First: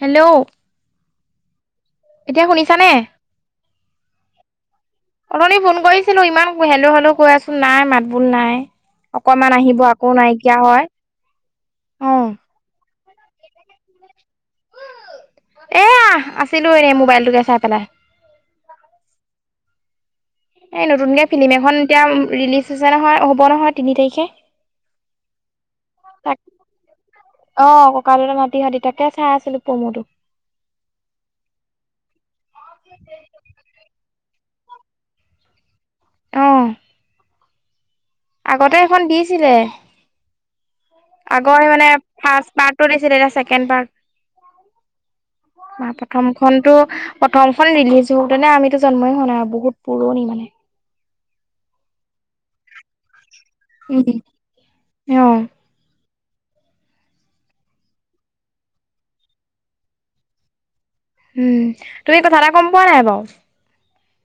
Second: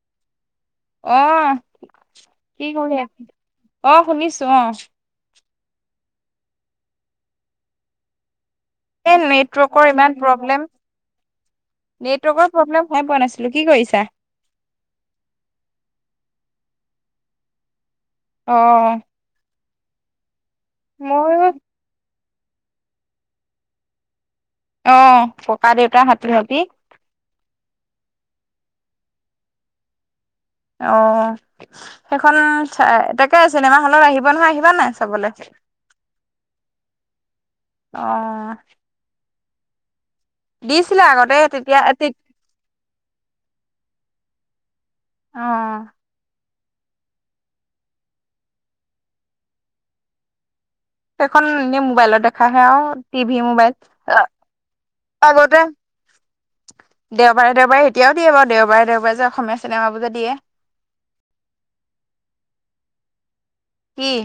Hello অহ এতিয়া কি শুনিছানে? কৰি আছ? অ শুনিছো অ অথনি ফোন কৰিছিলোঁ ইমান হেল্ল হেল্ল কৰি আছোঁ নাই মাত বোল নাই। এই অকমান আহিব নেটৱৰ্কৰ ইমান আকৌ নাইকিয়া প্ৰব্লেম হয় উম সময় পোৱা নাছিলো কি কৰিছা? এয়া আছিলো এই মোবাইলটোকে চাই পেলাই। অহ এই নতুনকে ফিল্ম এখন এতিয়া ৰিলিজ হৈছে নহয় হ'ব নহয় তিনি তাৰিখে অ', ককা দেউতাৰ হাতী হাতী তাক অ ককাদেউতাৰ নাতি হাটী। তাকে চাই আছিলো প্ৰমোটো। অ সেইখনৰ তাকে চিনেমা হলত আহিব নহয় আহিব যোৱা নাই চাবলৈ অহ অহ আগতে আগৰ তেতিয়া মানে ফাৰ্ষ্ট পাৰ্টটো দিছিলে এতিয়া ছেকেণ্ড অ', পাৰ্ট উম প্ৰথম প্ৰথমটো, প্ৰথমখন ৰিলিজ হওতে আমিতো জন্মই হোৱা নাই বহুত পুৰণি মানে সেইখন এ মোবাইলত দেখাহে আৰু টিভি মোবাইল উম, অ'। আগতে দেওবাৰে দেওবাৰে এতিয়াও দিয়ে বাৰু দেওবাৰে দেওবাৰে যে অসমীয়া চিনেমাবোৰ যে দিয়ে উম তুমি কথা এটা গম পোৱা নাই বাৰু উম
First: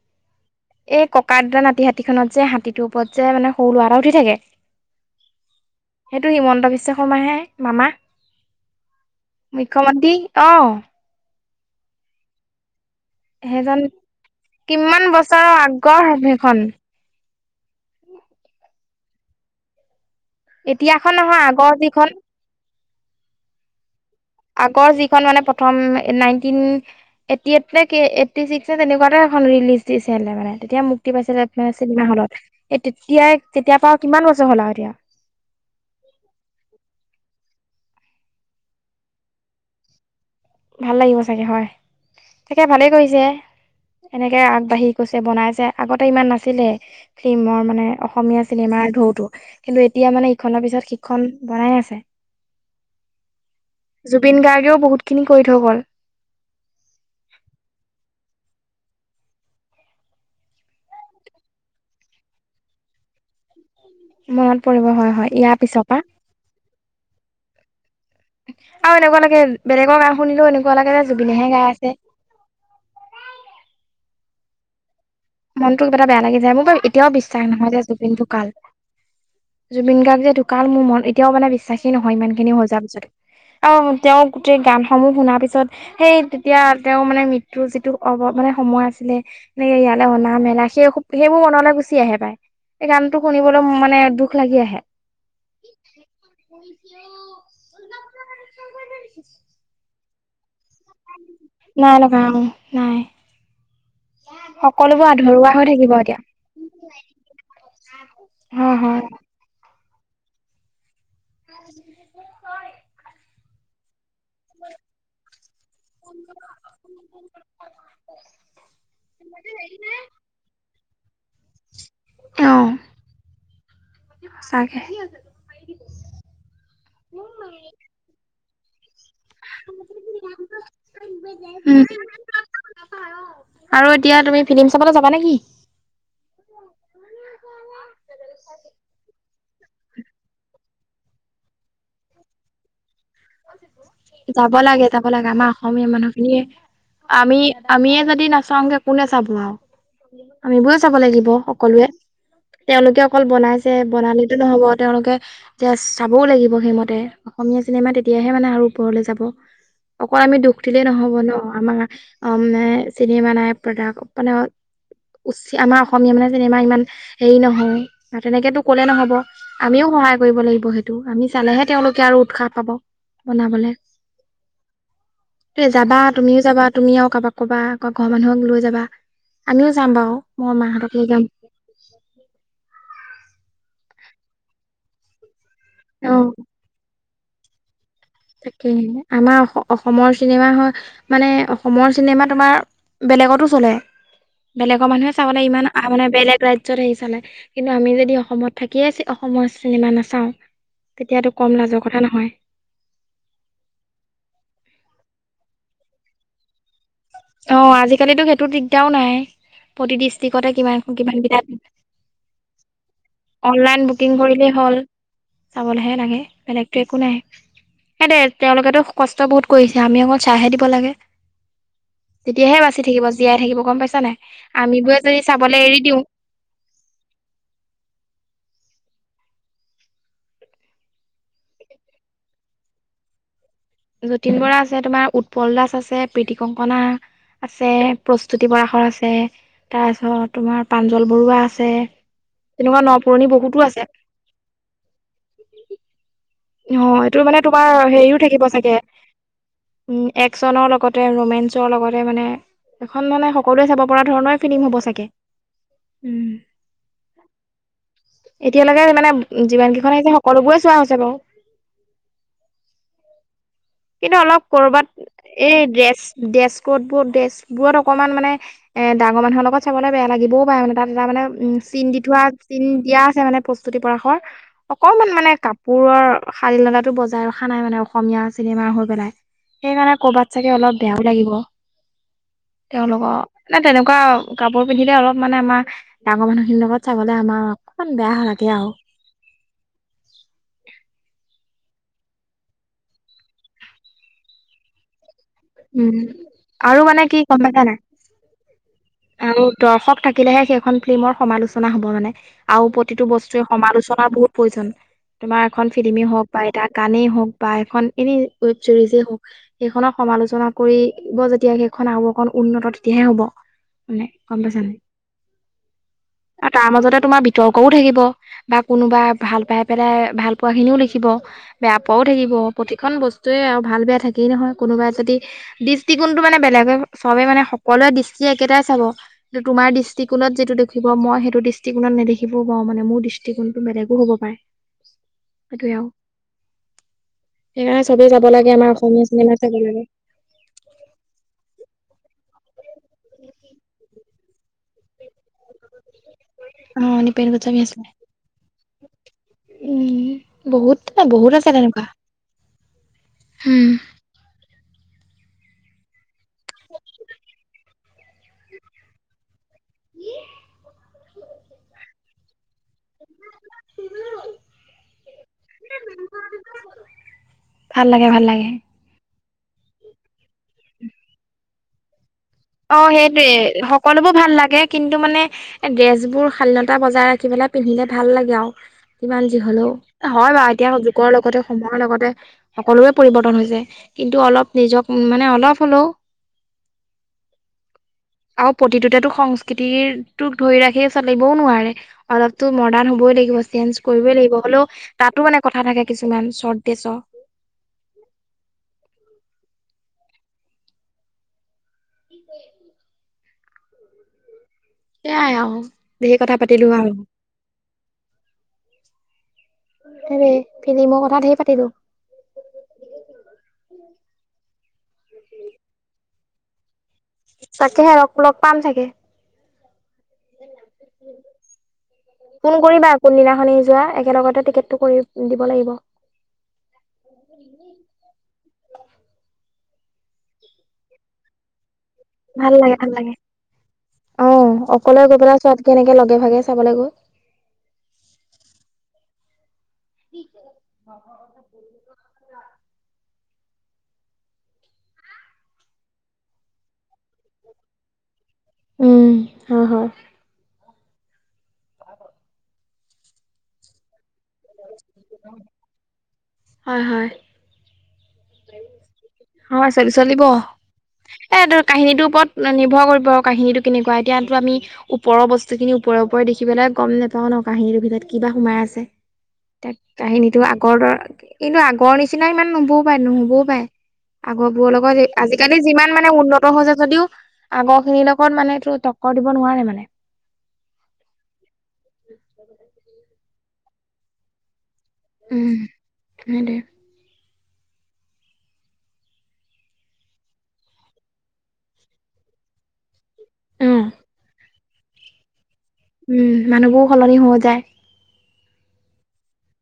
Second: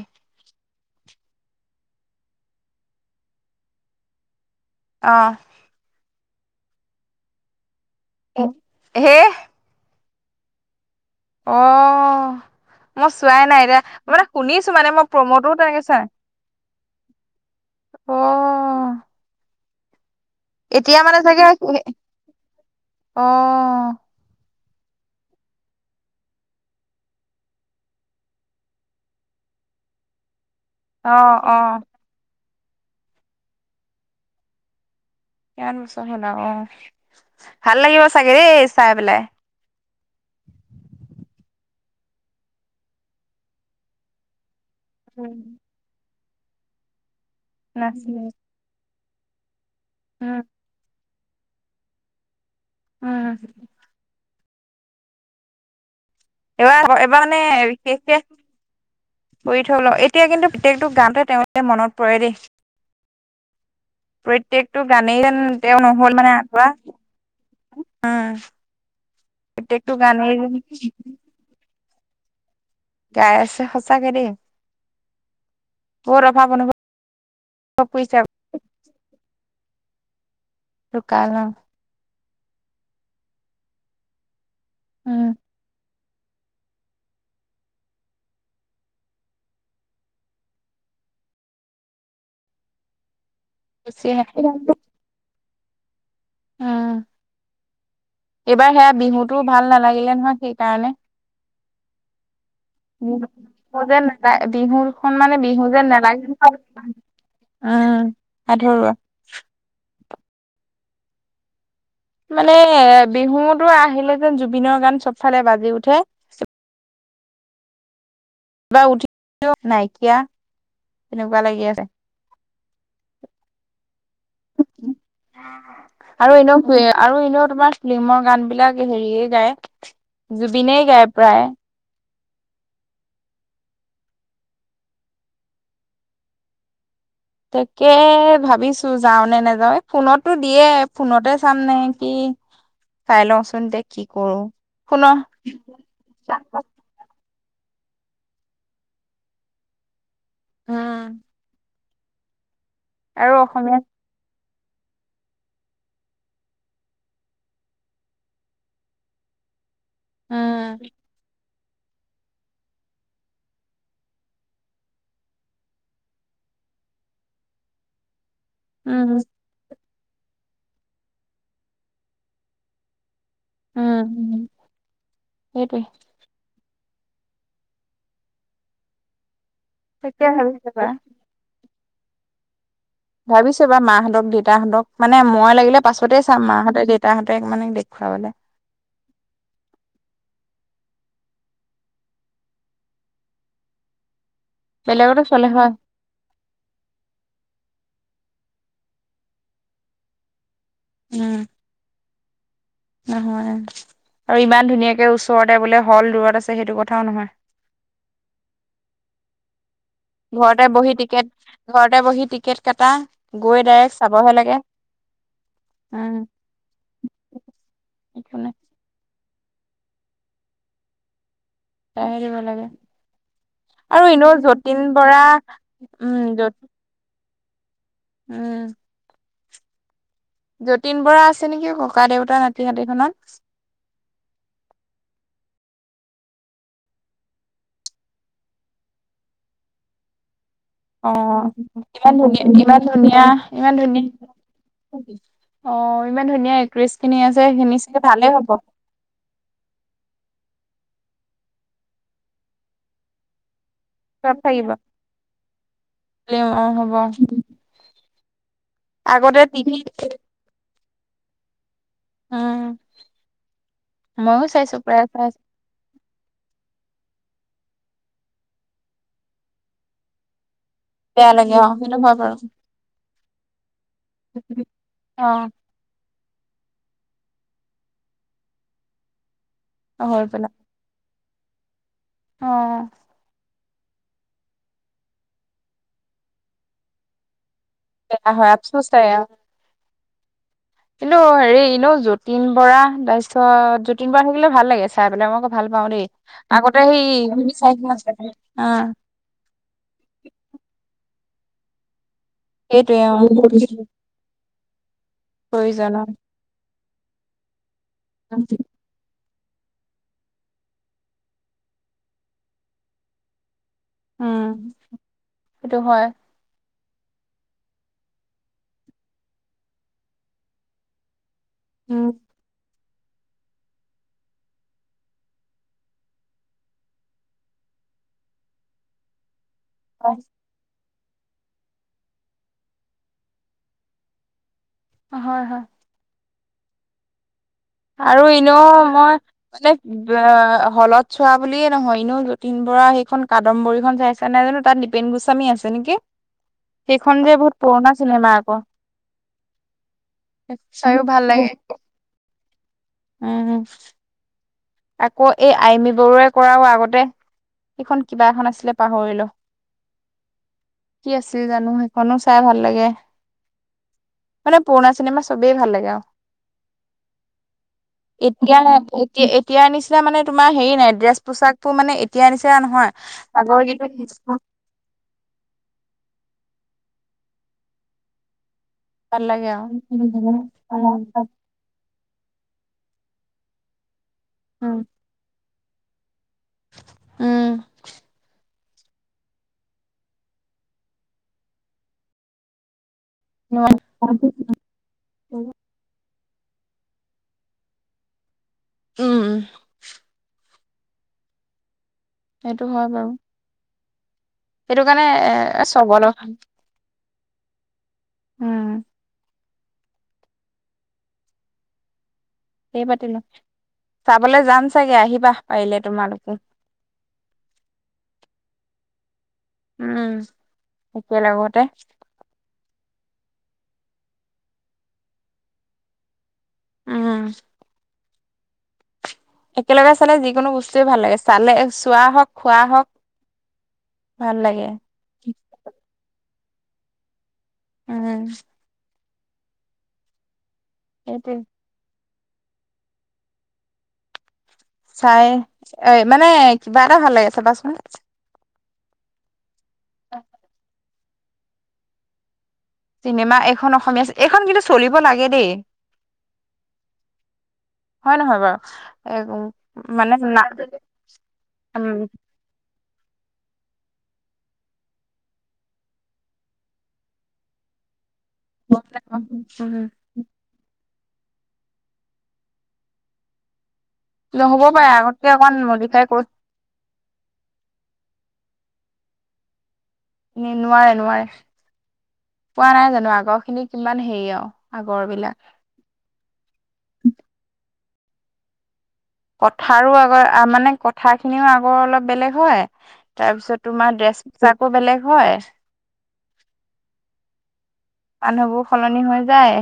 এই ককা দেতা নাতি হাতীখনত যে হাতীটোৰ ওপৰত যে মানে সৰু ল'ৰা এটা উঠি থাকে। অহ সেইটো হিমন্ত বিশ্ব শৰ্মাহে মামা হে মুখ্যমন্ত্ৰী অ অ মই চোৱাই নাই সেইজন এতিয়া মানে শুনিছো মানে কিমান মই বছৰৰ প্ৰম'তোও তেনেকৈ চোৱা আগৰ সেইখন অহ এতিয়া এতিয়াখন মানে নহয় চাগে আগৰ যিখন অ আগৰ যিখন মানে প্ৰথম নাইনটিন এইতটি এইত নে কি এইতটি ছিক্সথ এনেকুৱাতে এইখন ৰিলিজ দিছে হে মানে তেতিয়া অ মুক্তি অ পাইছিলেে চিনেমা হলত এ তেতিয়াই তেতিয়া পৰা কিমান বছৰ হ'ল আৰু এতিয়া কিমান বছৰ হ'ল আৰু অ ভাল লাগিব চাগে দেই চাই পেলাই ভাল লাগিব চাগে হয় তাকে ভালেই কৰিছে এনেকে আগ বাঢ়ি গৈছে বনাইছে আগতে ইমান নাছিলে ফিল্মৰ মানে নাছিলে অসমীয়া চিনেমাৰ ঢৌতো কিন্তু এতিয়া মানে উম ইখনৰ পিছত সিখন বনাই আছে। উম জুবিন গাৰ্গ- এ ও বহুত খিনি কৰি থৈ গ'ল এবাৰ এবাৰ মানে বিষেষকে বৈ থৈ ল এতিয়া কিন্তু প্ৰত্যেকটো গানটো তেওঁলোকে মনত পৰে দেই। মনত প্ৰত্যেকটো পৰিব হয় গানেই হয় যেন ইয়াৰ তেওঁ পিছৰ পৰা। নহল মানে আধৰুৱা উম আৰু এনেকুৱা লাগে প্ৰত্যেকটো বেলেগৰ গান গানেই যেন শুনিলেও এনেকুৱা লাগে যেন জুবিনেহে গাই আছে। [inaudible] গাই আছে সঁচাকে দেই। মনটো কিবা এটা বেয়া বহুত লাগি অভাৱ যায় অনুভৱ মোৰ এতিয়াও বিশ্বাস নহয় যে জুবিন কৰিছে ঢুকাল। জুবিন গাৰ্গ যে ঢুকাল মোৰ মন ঢুকাল এতিয়াও ন মানে বিশ্বাসে নহয় ইমান খিনি হৈ যোৱাৰ পিছত অ', তেওঁ। গোটেই গানসমূহ উম শুনাৰ পিছত। সেই তেতিয়া তেওঁৰ মানে মৃত্যুৰ যিটো অ' মানে সময় আছিলে নে ইয়াত। অনা মেলা সেই সেইবোৰ মনলৈ গুচি আহে পায় সেই গানটো। টো শুনিবলৈ মানে গুচি আহে দুখ উম লাগি আহে। [inaudible] দিলে নহয় সেইকাৰণে। [inaudible] [unintelligible] বিহু যেন [unintelligible] সকলোবোৰ বিহুখন মানে আধৰুৱা বিহু হৈ যেন থাকিব এতিয়া নেলাগে। উম, হয় আধৰুৱা। হয় [inaudible] মানে বিহুতো আহিলে যেন জুবিনৰ গান চবফালে বাজি উঠে। কিবা উঠি নাইকিয়া। তেনেকুৱা লাগি আছে। অ সঁচাকে আৰু এনেও আৰু এনেও তোমাৰ ফিল্মৰ গান। বিলাক হেৰিয়ে গায় জুবিনে গায় প্ৰায়। [inaudible] আৰু এতিয়া তুমি ফিলিম চাবলৈ যাবা নেকি? তাকে ভাবিছো যাওঁ নে নাযাওঁ ফোনতো দিয়ে। ফোনতে চাম নে কি? চাই লওঁচোন দে কি কৰো যাব লাগে, শুন যাব লাগে আমাৰ অসমীয়া মানুহ খিনিয়ে আমি। আমিয়ে যদি নাচাওঁগে কোনে চাব আৰু আমিবোৰে চাব উম লাগিব সকলোৱে। তেওঁলোকে অকল আৰু অসমীয়া বনাইছেহে বনালে টো নহব তেওঁলোকে এতিয়া চাবও লাগিব সেইমতে অসমীয়া চিনেমা তেতি তিয়াহে মানে আৰু ওপৰলৈ যাব, অকল আমি দোষ দিলেই উম নহব ন'। আমাৰ অ' মানে চিনিমে নাই [unintelligible] উচ আমাৰ অসমীয়া মানে চিনেমা ইমান হেৰি নহয়। তেনেকেতো কলে নহ'ব আমিও সহায় কৰিব লাগিব সেইটো আমি চালেহে তেওঁলোকে আৰু উৎসাহ পাব। বনাবলে উম তে সেইটোৱে যাবা তুমিও যাবা। তুমি আৰু কাৰোবাক ক'বা আকৌ ঘৰৰ মানুহক লৈ যাবা, আমিও যাম বাৰু তাকে মোৰ ভাবিছো বা মাহঁতক লৈ যাম। [inaudible] ভাবিছো বাৰু মাহঁতক দেউতাহঁতক মানে মই লাগিলে অ পাছতেই চাম মাহঁতে দেউতাহঁতেক মানে দেখ তাকে আমাৰ অস অসমৰ চিনেমা হয়। মানে অসমৰ চিনেমা তোমাৰ বেলেগতো চলে। বেলেগৰ মানুহে বেলেগতো চলে চাবলৈ হয় ইমান মানে বেলেগ ৰাজ্যত আহি চালে কিন্তু আমি যদি যদি অসমত থাকিয়ে ছে অসমৰ চিনেমা নাচাওঁ উম তেতিয়াটো কম লাজৰ কথা নহয়। নহয় আৰু ইমান ধুনীয়াকে ওচৰতে বোলে হল দূৰত আছে সেইটো কথা। অ', আজিকালিতো সেইটো দিগদাৰো নাই। প্ৰতি ডিষ্ট্ৰিক্টতে ঘৰতে বহি কিমান কিমান টিকেট কেটা ঘৰতে বহি টিকেট কাটা গৈ অনলাইন ডাইৰেক্ট বুকিং চাবহে কৰিলেই লাগে হ'ল। চাবলৈহে উম লাগে বেলেগতো একো নাই, এ দে একো নাই তেওঁলোকেতো কষ্ট বহুত। কৰিছে আমি অকল চাইহে দিব লাগে। চাইহে দিব তেতিয়াহে লাগে বাচি থাকিব, জীয়াই থাকিব গম পাইছা আৰু নাই, এনেও যতীন আমিবোৰে বৰা যদি চাবলৈ এৰি দিওঁ। [inaudible] উম যত উম। যতীন বৰা আছে নেকি ককা দেউতা নাতি হাতী খনত। যতীন বৰা আছে তোমাৰ উৎপল দাস আছে, প্ৰীতি কংকনা আছে, প্ৰস্তুতি পৰাখৰ আছে তাৰপাছত অ‌' ইমান ধুনীয়া ইমান তেনেকুৱা ন ধুনীয়া পুৰণি বহুতো ইমান আছে ধুনীয়া অ' ইমান ধুনীয়া এক্ট্ৰেছ অ', খিনি এইটো মানে আছে তোমাৰ সেইখিনি চাগে হেৰিও ভালে থাকিব হ'ব চাগে। উম এক চনৰ লগত, তে, ৰোমেঞ্চৰ লগতে মানে, এখন মানে সকলোৱে চাব পৰা চব ধৰণৰে ফিলিম থাকিব হ'ব চাগে? অ হ'ব এতিয়ালৈকে মানে, আগতে যিমান কেইখন আহিছে সকলোবোৰে চোৱা হৈছে। বাৰু অহ', কিন্তু অলপ ক'ৰবাত এই ড্ৰেছ, ড্ৰেছ কোট বোৰ ড্ৰেছ বোৰত অকণমান মানে এ ডাঙৰ মানুহৰ লগত চাবলৈ বেয়া লাগিবও পাৰে মানে। তাত এটা মানে, বেয়া লাগে উম অ চিন সেইটো দি হয় থোৱা বাৰু চিন দিয়া আছে। মানে প্ৰস্তুতি পৰাশৰ অকণমান মানে কাপোৰৰ শাৰীনলতাটো বজাই ৰখা নাই মানে, অসমীয়া চিনেমা হৈ পেলাই। সেইকাৰণে অ হৈ ক'ৰবাত পেলাই চাগে অলপ বেয়াও লাগিব। অ তেওঁলোকৰ নে তেনেকুৱা কাপোৰ পিন্ধিলে। অলপ মানে আমাৰ ডাঙৰ মানুহ খিনিৰ লগত চাবলে আমাৰ অকণমান বেয়া হয় লাগে আৰু, আফচোচ লাগে আৰু কিন্তু হেৰি এনেও যতীন বৰা, তাৰপিছত যতীন বৰা থাকিলে ভাল লাগে চাই পেলাই মোক মই ভাল পাওঁ উম দেই, আৰু আগতে মানে কি গম পাইছা নাই সেই চাই অ, আৰু দৰ্শক থাকিলেহে সেইখন ফিল্মৰ সমালোচনা হ'ব মানে। আৰু সেইটোৱে প্ৰতিটো অ বস্তুৱে সমালোচনাৰ বহুত প্ৰয়োজন। তোমাৰ এখন প্ৰয়োজন অ। ফিল্মেই হওঁক, বা এটা গানেই হওঁক, বা এখন এনে ওৱেব চিৰিজে হওঁক। সেইখনক সমালোচনা কৰি, ব যেতিয়া সেইখন আৰু অকণ উন্নত তেতিয়াহে হ'ব। সেয়ে গম পাইছা উম নাই সেইটো হয় আৰু তাৰ মাজতে তোমাৰ বিতৰ্কও থাকিব, বা কোনোবা ভাল পাই পেলাই ভাল পোৱা খিনিও লিখিব। বেয়া পোৱাও উম থাকিব। প্ৰতিখন বস্তুৱে আৰু ভাল বেয়া থাকেই নহয় কোনোবাই যদি দৃষ্টিকোণতটো মানে বেলেগ বেলেগ চবে মানে সকলোৱে দৃষ্টি একেটাই চাব। তো তোমাৰ দৃষ্টিকোণত যিটো দেখি দিব মই সেইটো দৃষ্টিকোণত নেদখিবও পাৰোঁ মানে মোৰ দৃষ্টিকোণটো বেলেগো হ'ব পাৰে। হয় হয়', সেইটোৱে আৰু সেইকাৰণে চবেই আৰু যাব লাগে এনেও আমাৰ অসমীয়া মই চিনেমা চাব মানে লাগে হলত চোৱা বুলিয়ে নহয়। এনেও যতীন বৰা সেইখন কাদামম্বৰী খন চাই তেনেহলে তাত নীপেন গোস্বামী আছে নেকি? অ সেইখন নিপেন যে বহুত পুৰণা চিনেমা। আকৌ ই', বহুত চাইও ভাল বহুত লাগে আছে তেনেকুৱা। উম', আকৌ- এই আইমি বৰুৱাই কৰাও আগতে, সিখন কিবা এখন আছিলে পাহৰিলো। কি আছিল জানো সেইখনো চাই ভাল লাগে। মানে পুৰণা চিনেমা চবেই ভাল লাগে। আৰু ভাল লাগে ভাল লাগে এতিয়াহে, এতি এতিয়া নিচিনা মানে তোমাৰ হেৰি নাই। ড্ৰেছ পোছাকবোৰ মানে এতিয়াৰ নিচিনা অ', নহয়। সেইটোয়ে আগৰ সকলোবোৰ ভাল কিন্তু লাগে। কিন্তু মানে ড্ৰেছ বোৰ খালি অলপ এটা বজাই ৰাখিপেলাই পিন্ধিলে ভাল লাগে আৰু, ভাল যিমান যি লাগে আৰু। হ'লেও। হয় বাৰু এতিয়া যুগৰ লগতে সময়ৰ লগতে সকলোৰে পৰিৱৰ্তন হৈছে। কিন্তু অলপ উম নিজক মানে অলপ হ'লেও উম আৰু প্ৰতিটোতে সংস্কৃতিটোক ধৰি ৰাখি চলিবও নোৱাৰে। অলপটো মডাৰ্ণ হ'বই লাগিব। চেঞ্জ কৰিবই লাগিব হ'লেও তাতো মানে কথা থাকে কিছু কিমান চটডেছ উম', সেইটো হয় বাৰু, সেইটো কাৰণে সেয়াই আৰু এ চব অলপ ভাল ৰে ফিলিম কথা ধেই পাতিলোঁ ধেই পাতিলো চাবলৈ যাম চাগে আহিবা পাৰিলে তোমালোকো তাকেহে লগ লগ পাম চাগে উম একে লগতে কোনদিনাখনে যোৱা একেলগতে টিকেটটো কৰি দিব লাগিব [inaudible] উম একেলগে চালে যিকোনো বস্তুয়ে ভাল লাগে চালে চোৱা হওক ভাল খোৱা লাগে হওক ভাল লাগে অ ভাল লাগে অকলে গৈ পেলাই চোৱাত কে এনেকে লগে ভাগে চাব লাগিব উম সেইটোৱে [inaudible] চাই এ মানে কিবা এটা ভাল লাগে চাবাচোন উম হয় হয় চিনেমা এইখন অসমীয়া এইখন কিন্তু চলিব লাগে দেই হয় হয় হয় নহয় বাৰু এ হয় চলি মানে চলিব এ কাহিনীটোৰ উম ওপৰত নিৰ্ভৰ কৰিব কাহিনীটো কেনেকুৱা এতিয় তো আমি ওপৰৰ বস্তুখিনি ওপৰে ওপৰে দেখিবেলাই গম নাওঁ ন কাহিনীটোৰ ভিতৰত কিবা সোমাই আছে তাক কাহিনীতো আগৰ দ কিন্তু আগৰ নিচিনা ইমান নুবো পাই নহ'বও পাই আগৰ নহ'ব বোৰৰ পাৰে লগত আগতকে অকমান আজিকালি যিমান মডিফাই মানে কৰি উন্নত হৈ যায় যদিও আগৰ খিনিৰ লগত মানে এইটো টক্কৰ দিব নোৱাৰে মানে এনে নোৱাৰে নোৱাৰে পোৱা নাই জানো আগৰ খিনি কিমান হেৰি আৰু আগৰ বিলাক উম হ দে কথাৰো আগৰ মানে কথা খিনিও আগৰ অলপ বেলেগ হয় তাৰ পিছত অ তোমাৰ ড্ৰেছ পোচাকো বেলেগ হয় উম মানুহবোৰ সলনি হৈ যায় মানুহবোৰ সলনি হৈ যায়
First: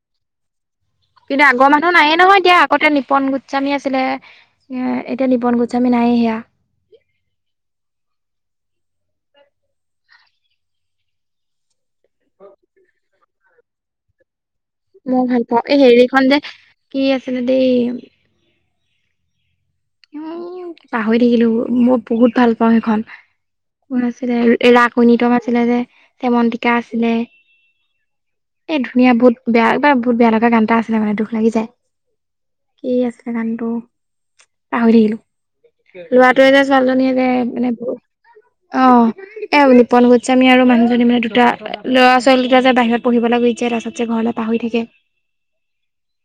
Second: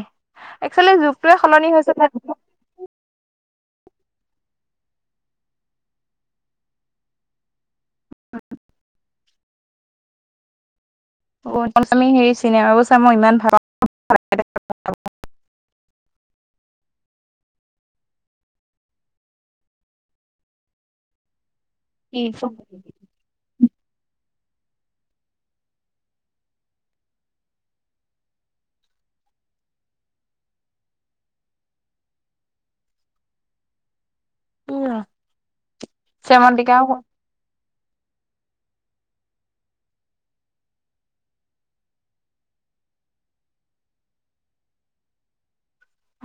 একচুৱেলি যুগটোৱে কিন্তু আগৰ সলনি মানুহ নায়য়ে হৈছে নহয় দিয় আগতে নিপন গু গোস্বামী আছিলে এ এতিয়া নিপন গোস্বামী নাইে সেয়া হেৰি চিনেমাবোৰ চা মই ইমান ভাল পা মই ভাল পাওঁ এই হেৰিখন যে কি আছিলে দে উ পাহৰি থাকিলো মই বহুত পাওঁ ভাল পাও সেইখন কোন আছিলে ৰাক নিতম আছিলে যে হেমন্তকা আছিলে এই ধুনীয়া বহুত বেয়াবাৰ বহুত বেয়া লগা গান এটা আছিলে মানে দুখ লাগি যায় কি আছে গানটো পাহৰি থাকিলো লৰাটোৱে যে শ্যামন্তিকাও ছোৱালীজনীয়ে যে মানে বুত অ এ নিপন গোস্বামী আৰু মানুহজনী মানে দুটা ল'ৰা ছোৱালী দুটা যে বাহিৰত পঢ়িব লাগিব ৰাসাত যে ঘৰলৈ পাহৰি থাকে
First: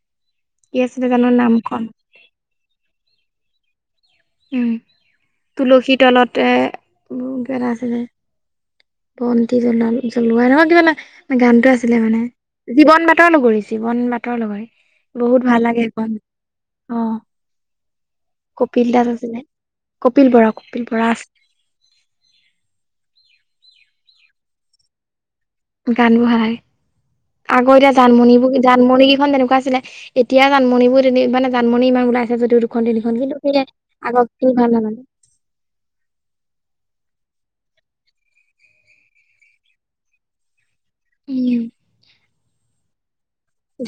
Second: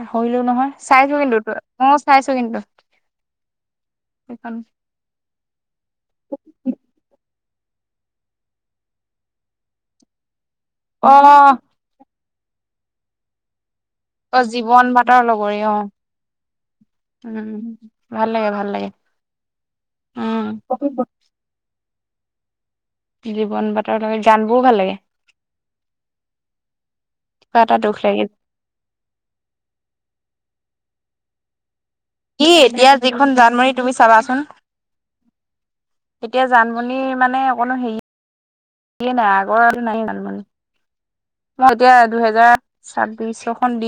পাহৰিলেও নহয় কি আছিলে চাইছো জানো কিন্তু ত নামখন অ চাইছো কিন্তু সেইখন তুলসী তলতে কিবা এটা আছিলে বন্তি জ্বলোৱা জ্বলোৱা নহয় কিবা এটা অ গানটোে আছিলে মানে জীৱন বাতৰ লগৰী জীৱন বাটৰ অ লগৰী জীৱন বাটৰ বহুত লগৰী ভাল অ লাগে সেইখন অ', উম ভাল লাগে ভাল কপিল লাগে দাস কপিল উম বৰা কপিল বৰা আছে জীৱন বাতৰ লগে গান বোৰও ভাল লাগে গান বহাগ কিবা এটা আগৰ এতিয়া দুখ লাগে জানমণিবোৰ জানমণি কেইখন তেনেকুৱা আছিলে এতিয়া জানমণিবোৰ [unintelligible] জাণমণি ইমান ওলাইছে কি যদি দুখন এতিয়া তিনিখন যিখন কিন্তু সে জানমণি তুমি আগত চাবাচোন কি ভাল না মানে এতিয়া জান বুলি মানে অকণো হেৰি কি নাই আগৰ আৰু নাই ত মানে উম ম এতিয়া দুহেজাৰ চন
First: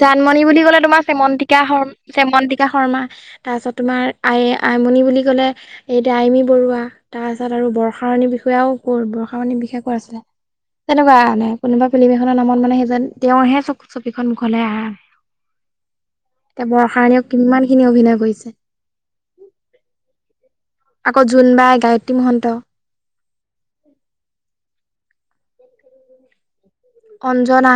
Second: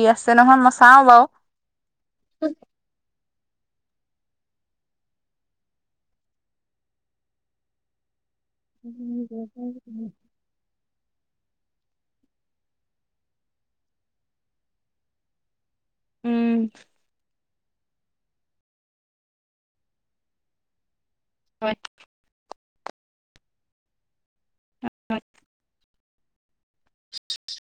জানমণ বুলি কলে তোমাৰ চেমন্তকা শ চেমন্তকা শৰ্মা তাৰপিছত তোমাৰ আই আইমণি বুলি ক'লে এতিয়া আইমি বৰুৱা তাৰপাছত আৰু বৰ্ষাাৰণী বিষ সয়াও ক' বৰ্ষা পানণী বিশেষকৈ আছিলে তেনেকুৱা কাৰানে কোনোবা ফিলি্ম এখনৰ নামতানেেই যেজন তেওঁৰহে চ ছবিখন কলে আহ এতিয়া উম বৰ্ষায়ণ কিমান খিনি অভিনয় কৰিছে আকৌ জোনবাই গায়ত্ৰী মহন্ত অ অঞ্জনা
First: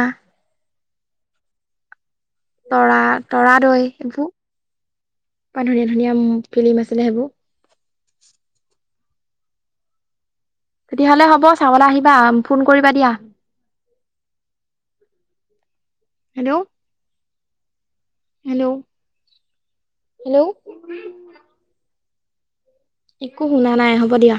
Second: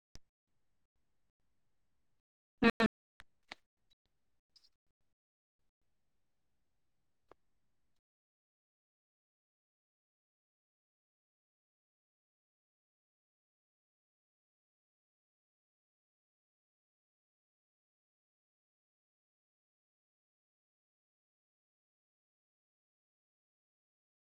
তৰা তৰা দই সেইবোৰ ই ধুনীয়া ধুনীয়া ফিল্ম আছিলে সেইবোৰ তেতিয়াহলে হব চাবলৈ আহিবা ফোন কৰিবা দিয়া হেল্ল'। হেল্ল'। হেল্ল'। একো শুনা নাই, হ'ব দিয়া।